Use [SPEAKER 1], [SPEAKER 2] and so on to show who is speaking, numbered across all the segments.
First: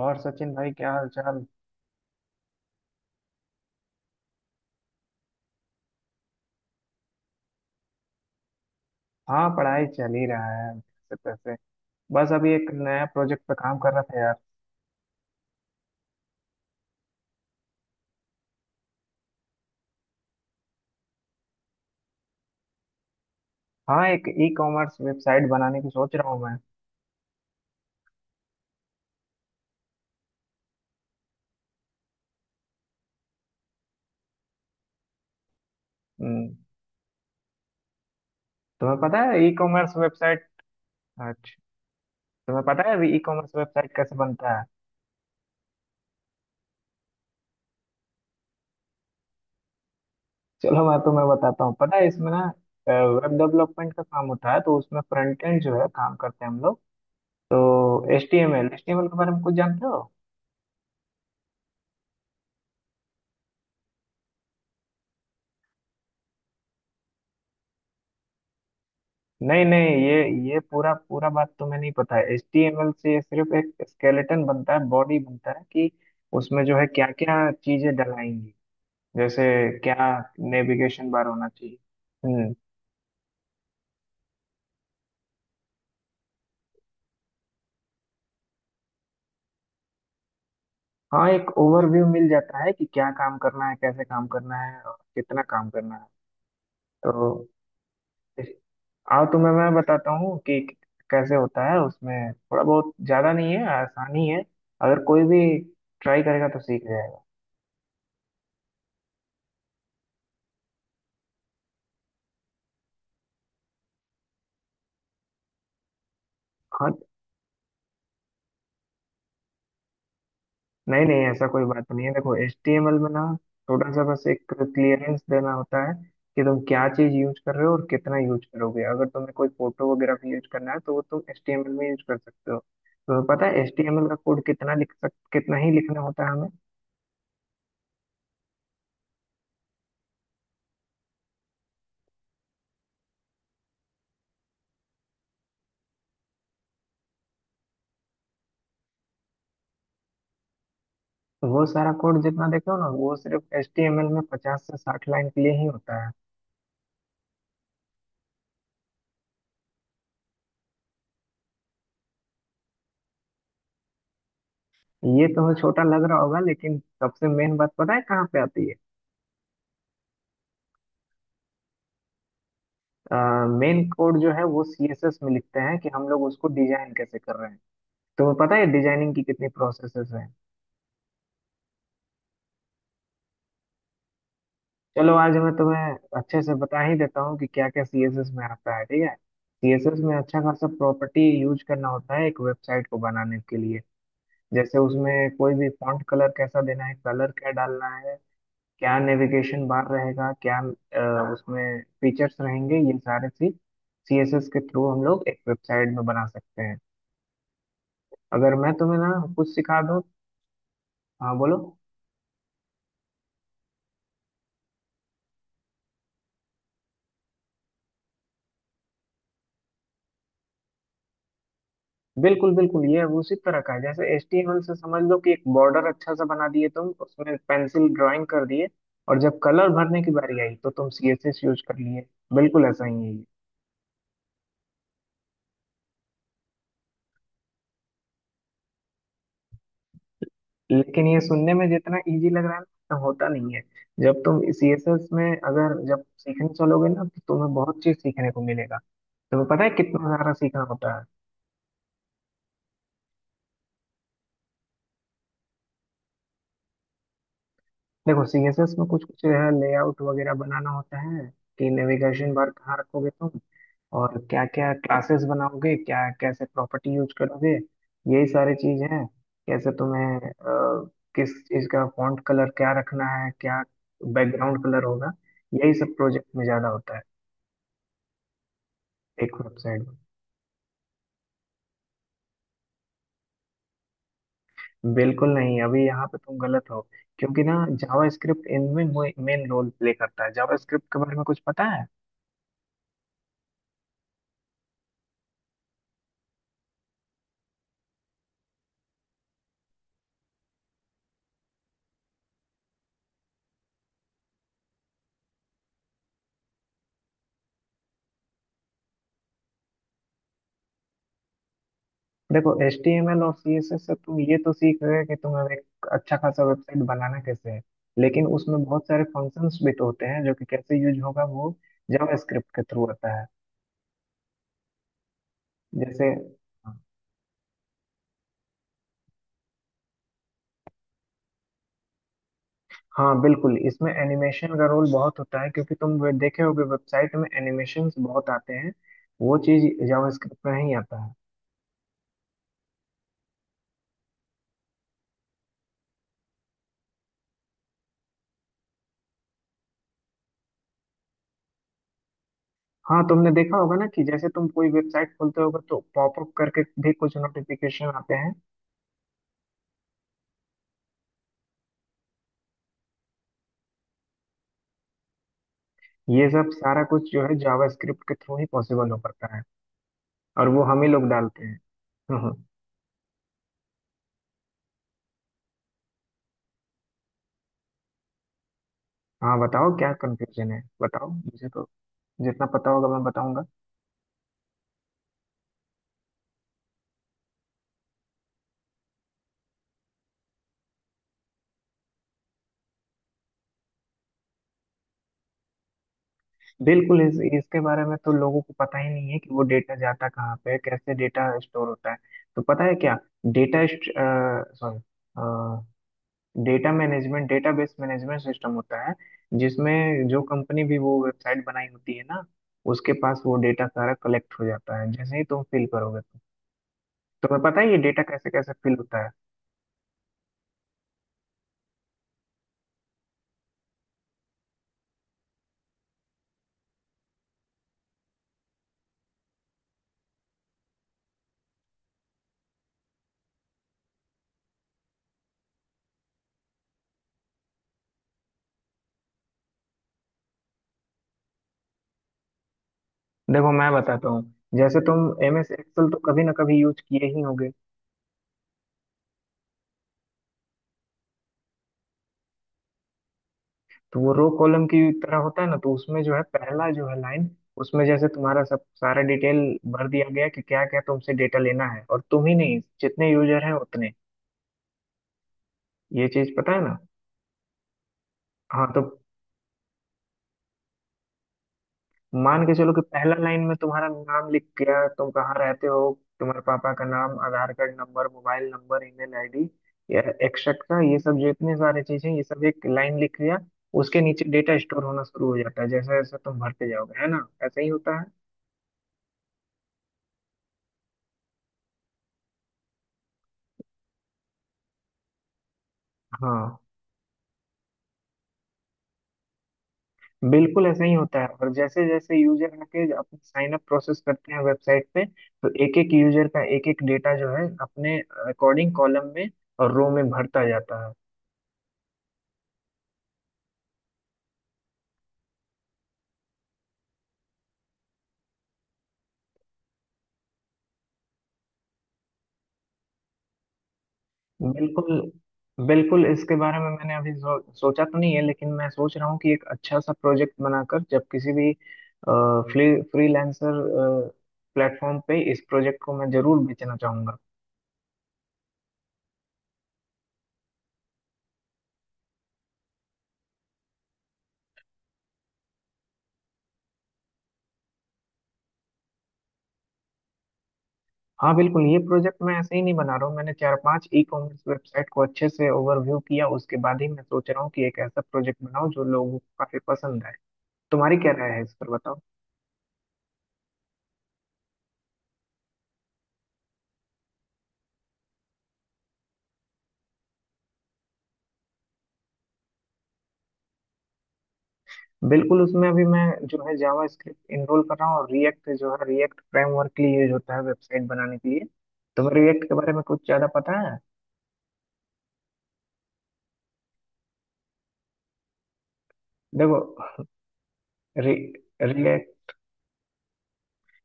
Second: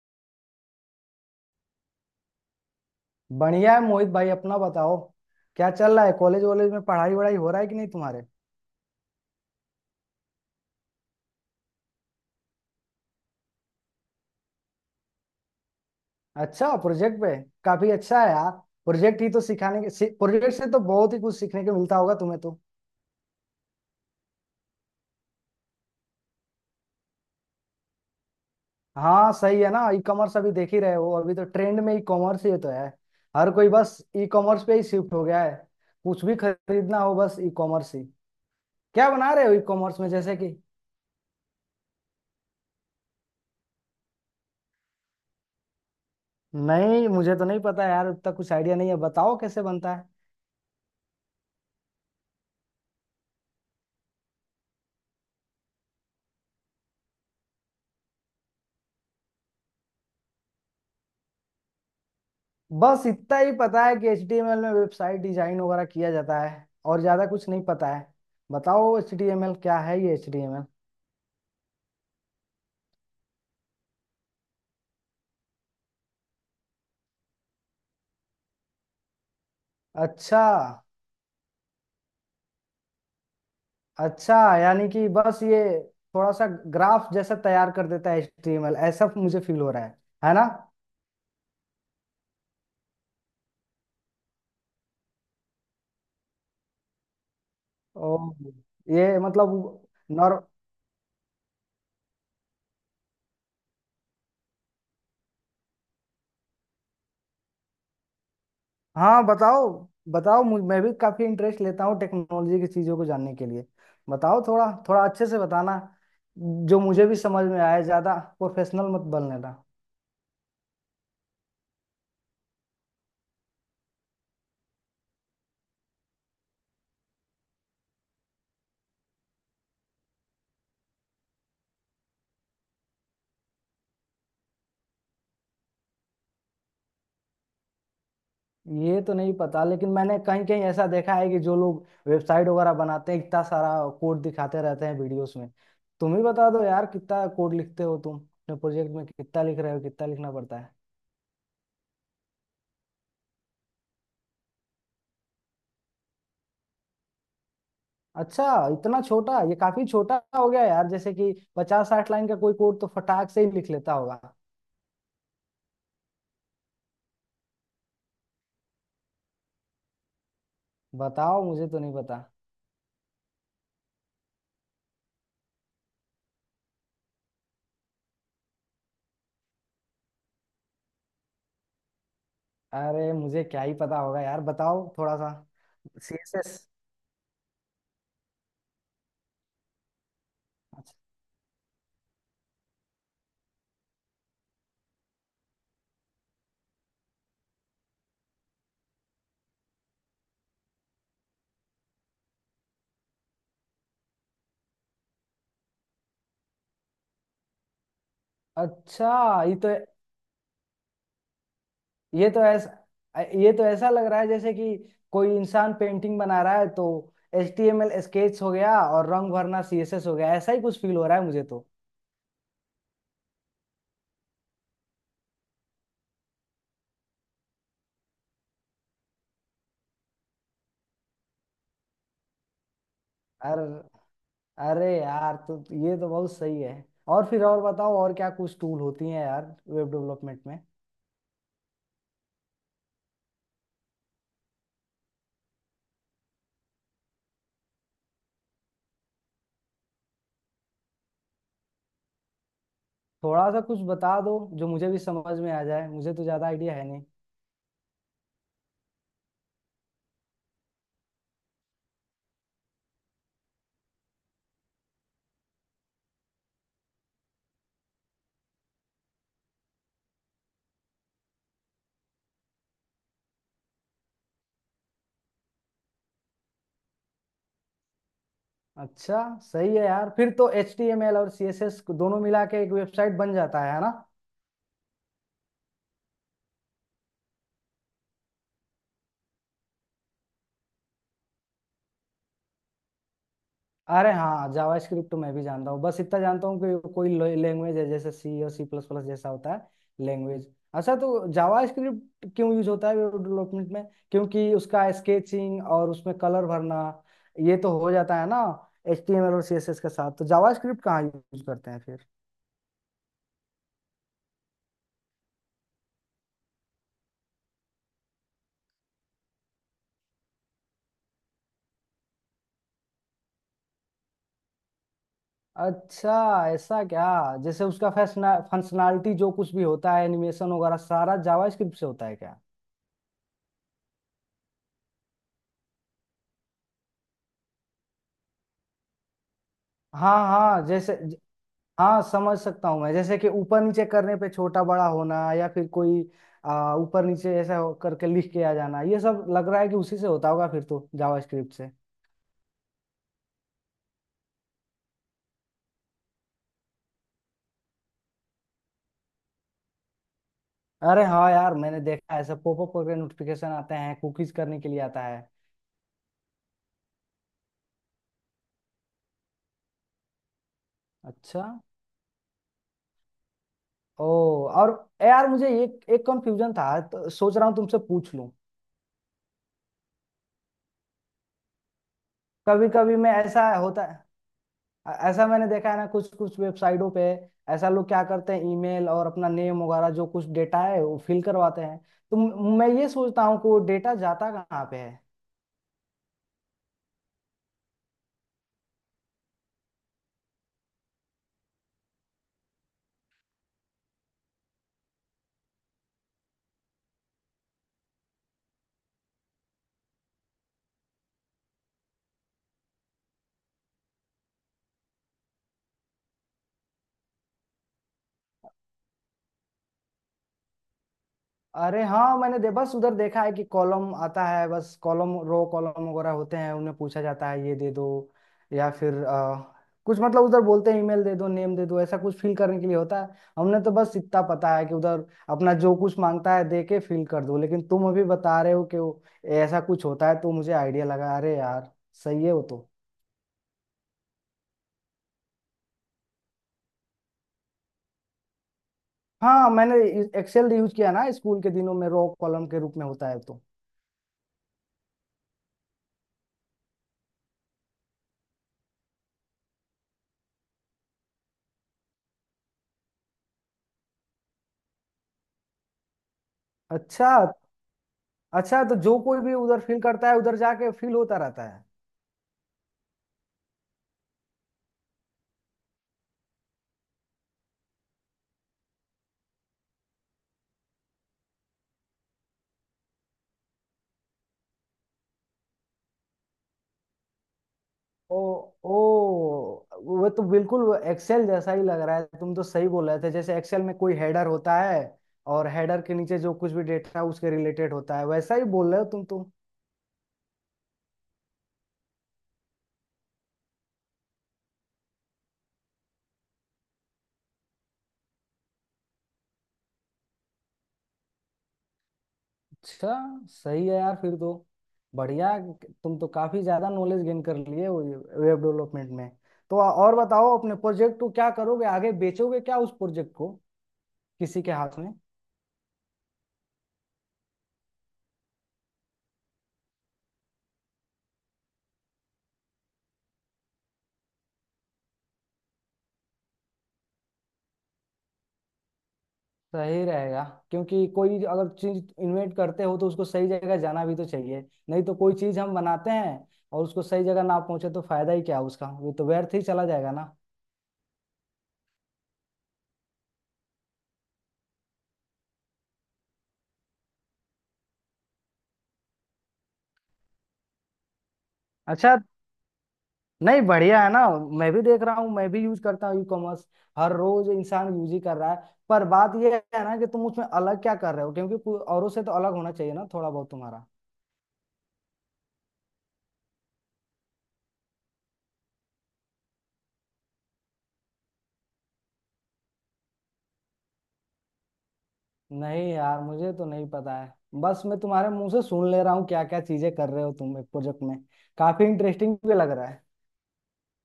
[SPEAKER 1] और सचिन भाई क्या हाल चाल?
[SPEAKER 2] बढ़िया है मोहित भाई अपना बताओ। क्या चल रहा है कॉलेज वॉलेज में पढ़ाई वढ़ाई हो रहा है कि नहीं तुम्हारे?
[SPEAKER 1] हाँ, पढ़ाई चल ही रहा है जैसे तैसे। बस अभी एक नया प्रोजेक्ट पे काम कर रहा था यार।
[SPEAKER 2] अच्छा प्रोजेक्ट पे। काफी अच्छा है यार। प्रोजेक्ट ही तो सिखाने के प्रोजेक्ट से तो बहुत ही कुछ सीखने को मिलता होगा तुम्हें तो।
[SPEAKER 1] हाँ, एक ई कॉमर्स वेबसाइट बनाने की सोच रहा हूँ मैं।
[SPEAKER 2] हाँ सही है ना, ई कॉमर्स अभी देख ही रहे हो, अभी तो ट्रेंड में ई कॉमर्स ही तो है। हर कोई बस ई कॉमर्स पे ही शिफ्ट हो गया है। कुछ भी
[SPEAKER 1] हम्म,
[SPEAKER 2] खरीदना हो बस ई कॉमर्स ही।
[SPEAKER 1] तुम्हें
[SPEAKER 2] क्या
[SPEAKER 1] पता
[SPEAKER 2] बना
[SPEAKER 1] है
[SPEAKER 2] रहे
[SPEAKER 1] ई
[SPEAKER 2] हो ई
[SPEAKER 1] कॉमर्स
[SPEAKER 2] कॉमर्स में, जैसे
[SPEAKER 1] वेबसाइट।
[SPEAKER 2] कि?
[SPEAKER 1] अच्छा, तुम्हें पता है अभी ई कॉमर्स वेबसाइट कैसे बनता है?
[SPEAKER 2] नहीं, मुझे तो नहीं पता यार, उतना कुछ आइडिया नहीं है, बताओ कैसे बनता है।
[SPEAKER 1] चलो मैं तुम्हें बताता हूँ, पता है इसमें ना, वेब डेवलपमेंट का काम होता है तो उसमें फ्रंट एंड जो है काम करते हैं हम लोग। तो एच टी एम एल के बारे में कुछ जानते हो?
[SPEAKER 2] बस इतना ही पता है कि HTML में वेबसाइट डिजाइन वगैरह किया जाता है और ज्यादा कुछ नहीं पता है। बताओ HTML
[SPEAKER 1] नहीं
[SPEAKER 2] क्या
[SPEAKER 1] नहीं,
[SPEAKER 2] है,
[SPEAKER 1] ये
[SPEAKER 2] ये
[SPEAKER 1] ये
[SPEAKER 2] HTML?
[SPEAKER 1] पूरा पूरा बात तो मैं नहीं पता है। HTML से ये सिर्फ एक स्केलेटन बनता है, बॉडी बनता है कि उसमें जो है क्या क्या चीजें डलाएंगी। जैसे क्या
[SPEAKER 2] अच्छा।
[SPEAKER 1] नेविगेशन बार होना चाहिए। हम्म।
[SPEAKER 2] अच्छा यानी कि बस ये थोड़ा सा ग्राफ जैसा तैयार कर देता है HTML, ऐसा मुझे फील हो रहा है ना?
[SPEAKER 1] हाँ, एक ओवरव्यू मिल जाता है कि क्या काम करना है, कैसे काम करना है और कितना काम करना है। तो
[SPEAKER 2] ओ,
[SPEAKER 1] इस-
[SPEAKER 2] ये
[SPEAKER 1] आओ
[SPEAKER 2] मतलब
[SPEAKER 1] तुम्हें मैं बताता हूँ
[SPEAKER 2] नॉर
[SPEAKER 1] कि कैसे होता है। उसमें थोड़ा बहुत ज्यादा नहीं है, आसानी है। अगर कोई भी ट्राई करेगा तो सीख जाएगा।
[SPEAKER 2] हाँ बताओ। बताओ मैं भी काफी इंटरेस्ट लेता हूँ टेक्नोलॉजी की चीजों को जानने के लिए। बताओ थोड़ा थोड़ा अच्छे से बताना, जो
[SPEAKER 1] हाँ,
[SPEAKER 2] मुझे भी समझ में आए, ज्यादा प्रोफेशनल मत बनने।
[SPEAKER 1] नहीं नहीं ऐसा कोई बात नहीं है। देखो HTML में ना थोड़ा सा बस एक क्लियरेंस देना होता है कि तुम क्या चीज यूज कर रहे हो और कितना यूज करोगे। अगर तुम्हें कोई फोटो वगैरह भी यूज करना है तो वो तुम HTML में यूज कर सकते हो। तुम्हें पता है HTML का कोड कितना लिख सक कितना ही लिखना होता है हमें?
[SPEAKER 2] ये तो नहीं पता, लेकिन मैंने कहीं कहीं ऐसा देखा है कि जो लोग वेबसाइट वगैरह बनाते हैं इतना सारा कोड दिखाते रहते हैं वीडियोस में। तुम ही बता दो यार, कितना कोड लिखते हो तुम अपने प्रोजेक्ट में, कितना लिख रहे हो, कितना लिखना पड़ता है?
[SPEAKER 1] तो वो सारा कोड जितना देखो ना वो सिर्फ HTML में 50 से 60 लाइन के लिए ही होता है।
[SPEAKER 2] अच्छा। इतना छोटा, ये काफी छोटा हो गया यार, जैसे कि पचास साठ लाइन का कोई कोड तो फटाक से ही लिख लेता होगा।
[SPEAKER 1] ये तुम्हें छोटा लग रहा होगा, लेकिन सबसे मेन बात पता है कहाँ पे आती है?
[SPEAKER 2] बताओ, मुझे तो नहीं पता।
[SPEAKER 1] मेन कोड जो है वो CSS में लिखते हैं कि हम लोग उसको डिजाइन कैसे कर रहे हैं। तो पता है डिजाइनिंग की कितनी प्रोसेसेस हैं?
[SPEAKER 2] अरे मुझे क्या ही पता होगा यार, बताओ
[SPEAKER 1] चलो
[SPEAKER 2] थोड़ा सा।
[SPEAKER 1] आज मैं तुम्हें अच्छे से
[SPEAKER 2] सीएसएस।
[SPEAKER 1] बता ही देता हूँ कि क्या क्या सीएसएस में आता है। ठीक है, सीएसएस में अच्छा खासा प्रॉपर्टी यूज करना होता है एक वेबसाइट को बनाने के लिए। जैसे उसमें कोई भी फॉन्ट कलर कैसा देना है, कलर क्या डालना है, क्या नेविगेशन बार रहेगा, क्या उसमें फीचर्स रहेंगे, ये सारे चीज सीएसएस के थ्रू हम लोग एक वेबसाइट में बना सकते हैं। अगर मैं तुम्हें ना
[SPEAKER 2] अच्छा,
[SPEAKER 1] कुछ
[SPEAKER 2] ये तो
[SPEAKER 1] सिखा दूँ। हाँ बोलो।
[SPEAKER 2] ये तो ऐसा ये तो ऐसा लग रहा है जैसे कि कोई इंसान पेंटिंग बना रहा है, तो H T M L sketch हो गया और रंग भरना सी एस एस हो गया, ऐसा ही कुछ फील हो रहा है मुझे तो।
[SPEAKER 1] बिल्कुल बिल्कुल ये उसी तरह का है जैसे एचटीएमएल से समझ लो कि एक बॉर्डर अच्छा सा बना दिए तुम, उसमें पेंसिल ड्राइंग कर दिए और जब कलर भरने की बारी आई तो तुम सीएसएस यूज कर लिए। बिल्कुल ऐसा ही है ये।
[SPEAKER 2] अरे, अरे यार, तो ये तो बहुत सही है। और फिर और बताओ, और क्या कुछ टूल होती हैं यार वेब डेवलपमेंट में?
[SPEAKER 1] लेकिन ये सुनने में जितना इजी लग रहा है ना, उतना होता नहीं है। जब तुम सीएसएस में अगर जब सीखने चलोगे ना, तो तुम्हें बहुत चीज सीखने को मिलेगा। तुम्हें पता है कितना सारा सीखना होता है?
[SPEAKER 2] थोड़ा सा कुछ बता दो, जो मुझे भी समझ में आ जाए, मुझे तो ज़्यादा आइडिया है नहीं।
[SPEAKER 1] देखो सीएसएस में कुछ कुछ है, लेआउट वगैरह बनाना होता है कि नेविगेशन बार कहाँ रखोगे तुम और क्या क्या क्लासेस बनाओगे, क्या कैसे प्रॉपर्टी यूज करोगे। यही सारी चीज है, कैसे तुम्हें किस चीज का फॉन्ट कलर क्या रखना है, क्या बैकग्राउंड कलर होगा। यही सब प्रोजेक्ट में ज्यादा होता है।
[SPEAKER 2] अच्छा,
[SPEAKER 1] एक
[SPEAKER 2] सही है
[SPEAKER 1] वेबसाइट
[SPEAKER 2] यार, फिर तो एच टी एम एल और सी एस एस दोनों मिला के एक वेबसाइट बन जाता है ना?
[SPEAKER 1] में बिल्कुल नहीं, अभी यहाँ पे तुम गलत हो क्योंकि ना, जावा स्क्रिप्ट इनमें मेन रोल प्ले करता है। जावा स्क्रिप्ट के बारे में कुछ पता है?
[SPEAKER 2] अरे हाँ, जावास्क्रिप्ट तो मैं भी जानता हूँ, बस इतना जानता हूँ कि कोई लैंग्वेज है, जैसे सी और सी प्लस प्लस जैसा होता है लैंग्वेज। अच्छा, तो जावास्क्रिप्ट क्यों यूज होता है वेब डेवलपमेंट में? क्योंकि उसका स्केचिंग और उसमें कलर भरना ये तो हो जाता है ना एचटीएमएल और सीएसएस के साथ, तो जावास्क्रिप्ट कहाँ यूज करते हैं फिर?
[SPEAKER 1] देखो HTML और CSS से तुम ये तो सीख गए कि तुम्हें एक अच्छा खासा वेबसाइट बनाना कैसे है। लेकिन उसमें बहुत सारे फंक्शंस भी तो होते हैं जो कि कैसे यूज होगा, वो जावा स्क्रिप्ट के थ्रू होता है। जैसे।
[SPEAKER 2] अच्छा, ऐसा क्या? जैसे उसका फंक्शनैलिटी जो कुछ भी होता है, एनिमेशन वगैरह सारा जावास्क्रिप्ट से होता है क्या?
[SPEAKER 1] हाँ बिल्कुल, इसमें एनिमेशन का रोल बहुत होता है क्योंकि तुम देखे होगे वेबसाइट में एनिमेशंस बहुत आते हैं। वो चीज
[SPEAKER 2] हाँ
[SPEAKER 1] जावास्क्रिप्ट में
[SPEAKER 2] हाँ
[SPEAKER 1] ही
[SPEAKER 2] जैसे,
[SPEAKER 1] आता है।
[SPEAKER 2] हाँ समझ सकता हूँ मैं, जैसे कि ऊपर नीचे करने पे छोटा बड़ा होना या फिर कोई ऊपर नीचे ऐसा करके लिख के आ जाना, ये सब लग रहा है कि उसी से होता होगा फिर तो जावास्क्रिप्ट से।
[SPEAKER 1] हाँ, तुमने देखा होगा ना कि जैसे तुम कोई वेबसाइट खोलते होगे तो पॉपअप करके भी कुछ नोटिफिकेशन आते हैं।
[SPEAKER 2] अरे हाँ यार, मैंने देखा है ऐसा पॉपअप करके नोटिफिकेशन आते हैं, कुकीज करने के लिए आता है।
[SPEAKER 1] ये सब सारा कुछ जो है जावास्क्रिप्ट के थ्रू ही पॉसिबल हो पाता है, और वो हम ही लोग
[SPEAKER 2] अच्छा।
[SPEAKER 1] डालते हैं। हम्म, हम्म।
[SPEAKER 2] ओ, और यार मुझे एक एक कंफ्यूजन था, तो सोच रहा हूँ तुमसे पूछ लूँ।
[SPEAKER 1] हाँ बताओ, क्या कंफ्यूजन है? बताओ मुझे तो, जितना
[SPEAKER 2] कभी
[SPEAKER 1] पता होगा
[SPEAKER 2] कभी
[SPEAKER 1] मैं
[SPEAKER 2] मैं
[SPEAKER 1] बताऊंगा।
[SPEAKER 2] ऐसा होता ऐसा मैंने देखा है ना कुछ कुछ वेबसाइटों पे, ऐसा लोग क्या करते हैं, ईमेल और अपना नेम वगैरह जो कुछ डेटा है वो फिल करवाते हैं, तो मैं ये सोचता हूँ कि वो डेटा जाता कहाँ पे है।
[SPEAKER 1] बिल्कुल इसके बारे में तो लोगों को पता ही नहीं है कि वो डेटा जाता कहाँ पे है, कैसे डेटा स्टोर होता है। तो पता है क्या? Data sorry data management database management system होता है जिसमें जो कंपनी भी वो वेबसाइट बनाई होती है ना, उसके पास वो डेटा सारा कलेक्ट हो जाता है जैसे ही तुम फिल करोगे तो। तुम्हें पता है ये डेटा कैसे कैसे फिल होता है?
[SPEAKER 2] अरे हाँ, मैंने दे बस उधर देखा है कि कॉलम आता है, बस कॉलम रो कॉलम वगैरह होते हैं, उन्हें पूछा जाता है ये दे दो। या फिर कुछ मतलब उधर बोलते हैं ईमेल दे दो, नेम दे दो, ऐसा कुछ फिल करने के लिए होता है। हमने तो बस इतना पता है कि उधर अपना जो कुछ मांगता है दे के फिल कर दो, लेकिन तुम अभी बता रहे हो कि वो ऐसा कुछ होता है, तो मुझे आइडिया लगा, अरे यार, सही है वो तो।
[SPEAKER 1] देखो मैं बताता हूँ। जैसे तुम MS एक्सेल तो कभी ना कभी यूज किए ही होगे।
[SPEAKER 2] हाँ, मैंने एक्सेल यूज किया ना स्कूल के दिनों में, रो कॉलम के रूप में होता है तो।
[SPEAKER 1] तो वो रो कॉलम की तरह होता है ना, तो उसमें जो है पहला जो है लाइन, उसमें जैसे तुम्हारा सब सारा डिटेल भर दिया गया कि क्या क्या तुमसे डेटा लेना है। और तुम ही नहीं, जितने यूजर हैं उतने। ये चीज पता है ना?
[SPEAKER 2] अच्छा। अच्छा,
[SPEAKER 1] हाँ
[SPEAKER 2] तो
[SPEAKER 1] तो
[SPEAKER 2] जो कोई भी उधर फील करता है उधर जाके फील होता रहता है।
[SPEAKER 1] मान के चलो कि पहला लाइन में तुम्हारा नाम लिख गया, तुम कहाँ रहते हो, तुम्हारे पापा का नाम, Aadhaar card number, mobile number, email ID या एक्सेट्रा, ये सब जितने सारे चीजें ये सब एक लाइन लिख लिया। उसके नीचे डेटा स्टोर होना शुरू हो जाता है जैसे जैसे तुम भरते जाओगे, है ना, ऐसा ही होता है।
[SPEAKER 2] ओ, ओ, वो तो बिल्कुल एक्सेल जैसा ही लग रहा है, तुम तो सही बोल रहे थे, जैसे एक्सेल में कोई हेडर होता है और हेडर के नीचे जो कुछ
[SPEAKER 1] हाँ,
[SPEAKER 2] भी डेटा उसके रिलेटेड होता है वैसा ही बोल रहे हो तुम तो।
[SPEAKER 1] बिल्कुल ऐसा ही होता है, और जैसे जैसे यूजर आके अपने साइन अप प्रोसेस करते हैं वेबसाइट पे, तो एक एक यूजर का एक एक डेटा जो है अपने अकॉर्डिंग कॉलम में और रो में भरता जाता है।
[SPEAKER 2] अच्छा, सही है यार, फिर तो, बढ़िया, तुम तो काफी ज्यादा नॉलेज गेन कर लिए हो वेब डेवलपमेंट में। तो और बताओ अपने प्रोजेक्ट को, क्या करोगे आगे, बेचोगे क्या उस प्रोजेक्ट को किसी के हाथ में?
[SPEAKER 1] बिल्कुल, बिल्कुल इसके बारे में मैंने अभी सोचा तो नहीं है, लेकिन मैं सोच रहा हूँ कि एक अच्छा सा प्रोजेक्ट बनाकर जब किसी भी फ्री फ्रीलांसर प्लेटफॉर्म पे इस प्रोजेक्ट को मैं जरूर बेचना चाहूंगा।
[SPEAKER 2] सही रहेगा, क्योंकि कोई अगर चीज इन्वेंट करते हो तो उसको सही जगह जाना भी तो चाहिए, नहीं तो कोई चीज हम बनाते हैं और उसको सही जगह ना पहुंचे तो फायदा ही क्या उसका, वो तो व्यर्थ ही चला जाएगा ना।
[SPEAKER 1] हाँ बिल्कुल, ये प्रोजेक्ट मैं ऐसे ही नहीं बना रहा हूँ। मैंने चार पांच ई कॉमर्स वेबसाइट को अच्छे से ओवरव्यू किया, उसके बाद ही मैं सोच रहा हूँ कि एक ऐसा प्रोजेक्ट बनाऊं जो लोगों को काफी पसंद आए। तुम्हारी क्या राय है इस पर
[SPEAKER 2] अच्छा,
[SPEAKER 1] बताओ?
[SPEAKER 2] नहीं, बढ़िया है ना, मैं भी देख रहा हूँ, मैं भी यूज करता हूँ ई कॉमर्स, हर रोज इंसान यूज ही कर रहा है, पर बात यह है ना कि तुम उसमें अलग क्या कर रहे हो, क्योंकि कोई औरों से तो अलग होना चाहिए ना, थोड़ा बहुत तुम्हारा।
[SPEAKER 1] बिल्कुल, उसमें अभी मैं जो है जावा स्क्रिप्ट इनरोल कर रहा हूँ और रिएक्ट जो है, रिएक्ट फ्रेमवर्क के लिए यूज होता है वेबसाइट बनाने के लिए। तुम्हें रिएक्ट के बारे में कुछ ज्यादा पता है?
[SPEAKER 2] नहीं यार, मुझे तो नहीं पता है, बस मैं तुम्हारे मुंह से सुन ले रहा हूँ क्या क्या चीजें कर
[SPEAKER 1] देखो
[SPEAKER 2] रहे हो तुम एक प्रोजेक्ट में,
[SPEAKER 1] रि,
[SPEAKER 2] काफी इंटरेस्टिंग
[SPEAKER 1] रिएक्ट
[SPEAKER 2] भी लग रहा है।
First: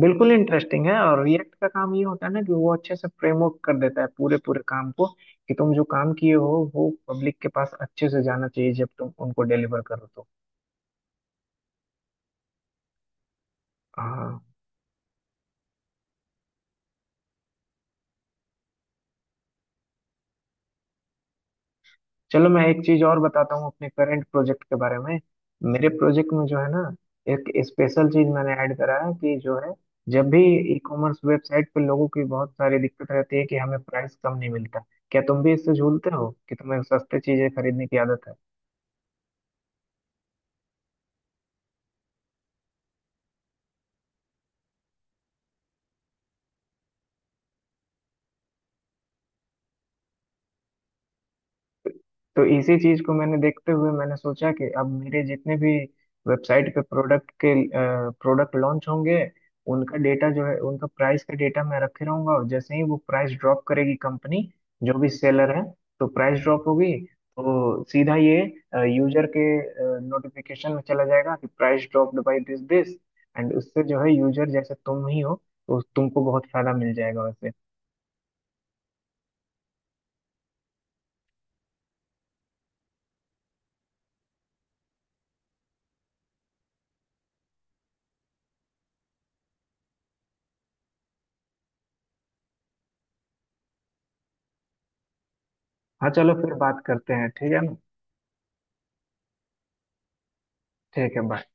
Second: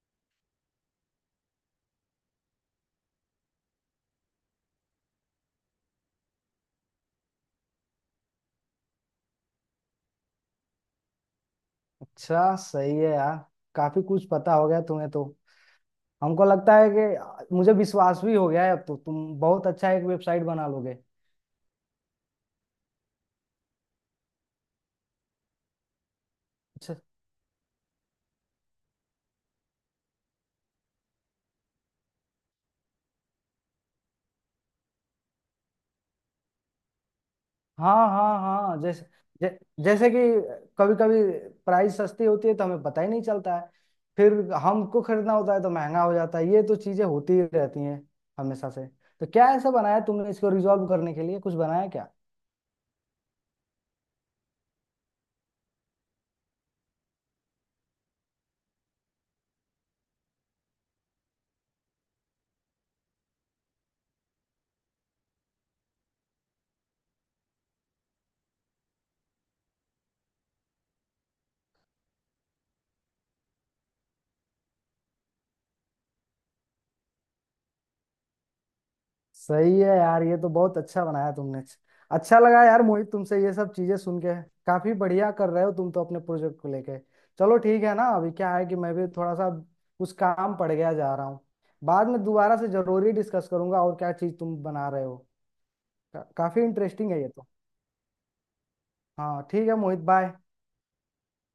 [SPEAKER 1] बिल्कुल इंटरेस्टिंग है, और रिएक्ट का काम ये होता है ना कि वो अच्छे से फ्रेमवर्क कर देता है पूरे पूरे काम को कि तुम जो काम किए हो वो पब्लिक के पास अच्छे से जाना चाहिए जब तुम उनको डिलीवर करो तो।
[SPEAKER 2] अच्छा, सही है यार, काफी कुछ
[SPEAKER 1] हाँ,
[SPEAKER 2] पता हो गया तुम्हें तो, हमको लगता है कि मुझे विश्वास भी हो गया है अब, तो तुम बहुत अच्छा एक वेबसाइट बना लोगे।
[SPEAKER 1] चलो मैं एक चीज और बताता हूँ अपने करंट प्रोजेक्ट के बारे में। मेरे प्रोजेक्ट में जो है ना,
[SPEAKER 2] अच्छा।
[SPEAKER 1] एक स्पेशल चीज मैंने ऐड करा है कि जो है, जब भी ई कॉमर्स वेबसाइट पे लोगों की बहुत सारी दिक्कत रहती है कि हमें प्राइस कम नहीं मिलता। क्या तुम भी इससे झूलते हो कि तुम्हें सस्ते चीजें खरीदने की
[SPEAKER 2] हाँ
[SPEAKER 1] आदत है?
[SPEAKER 2] हाँ हाँ, जैसे, जै, जैसे कि कभी कभी प्राइस सस्ती होती है तो हमें पता ही नहीं चलता है, फिर हमको खरीदना होता है तो महंगा हो जाता है, ये तो चीजें होती ही रहती हैं हमेशा से, तो क्या ऐसा बनाया तुमने, इसको रिजॉल्व करने के लिए कुछ बनाया क्या?
[SPEAKER 1] तो इसी चीज को मैंने देखते हुए मैंने सोचा कि अब मेरे जितने भी वेबसाइट पे प्रोडक्ट लॉन्च होंगे, उनका डेटा जो है, उनका प्राइस का डेटा मैं रखे रहूंगा। और जैसे ही वो प्राइस ड्रॉप करेगी कंपनी, जो भी सेलर है, तो प्राइस ड्रॉप होगी तो सीधा ये यूजर के नोटिफिकेशन में चला जाएगा कि price dropped by this this and उससे जो है यूजर जैसे तुम ही हो तो तुमको बहुत फायदा मिल जाएगा वैसे।
[SPEAKER 2] सही है यार, ये तो बहुत अच्छा बनाया तुमने। अच्छा लगा यार मोहित, तुमसे ये सब चीजें सुन के, काफी बढ़िया कर रहे हो तुम तो अपने प्रोजेक्ट को लेके। चलो ठीक है ना, अभी क्या है कि मैं भी थोड़ा सा कुछ काम पड़ गया, जा रहा हूँ, बाद में दोबारा से जरूरी डिस्कस करूंगा और क्या चीज तुम बना रहे हो।
[SPEAKER 1] हाँ, चलो फिर
[SPEAKER 2] काफी
[SPEAKER 1] बात
[SPEAKER 2] इंटरेस्टिंग
[SPEAKER 1] करते
[SPEAKER 2] है
[SPEAKER 1] हैं,
[SPEAKER 2] ये तो।
[SPEAKER 1] ठीक है ना।
[SPEAKER 2] हाँ ठीक है मोहित, बाय।
[SPEAKER 1] ठीक है, बाय।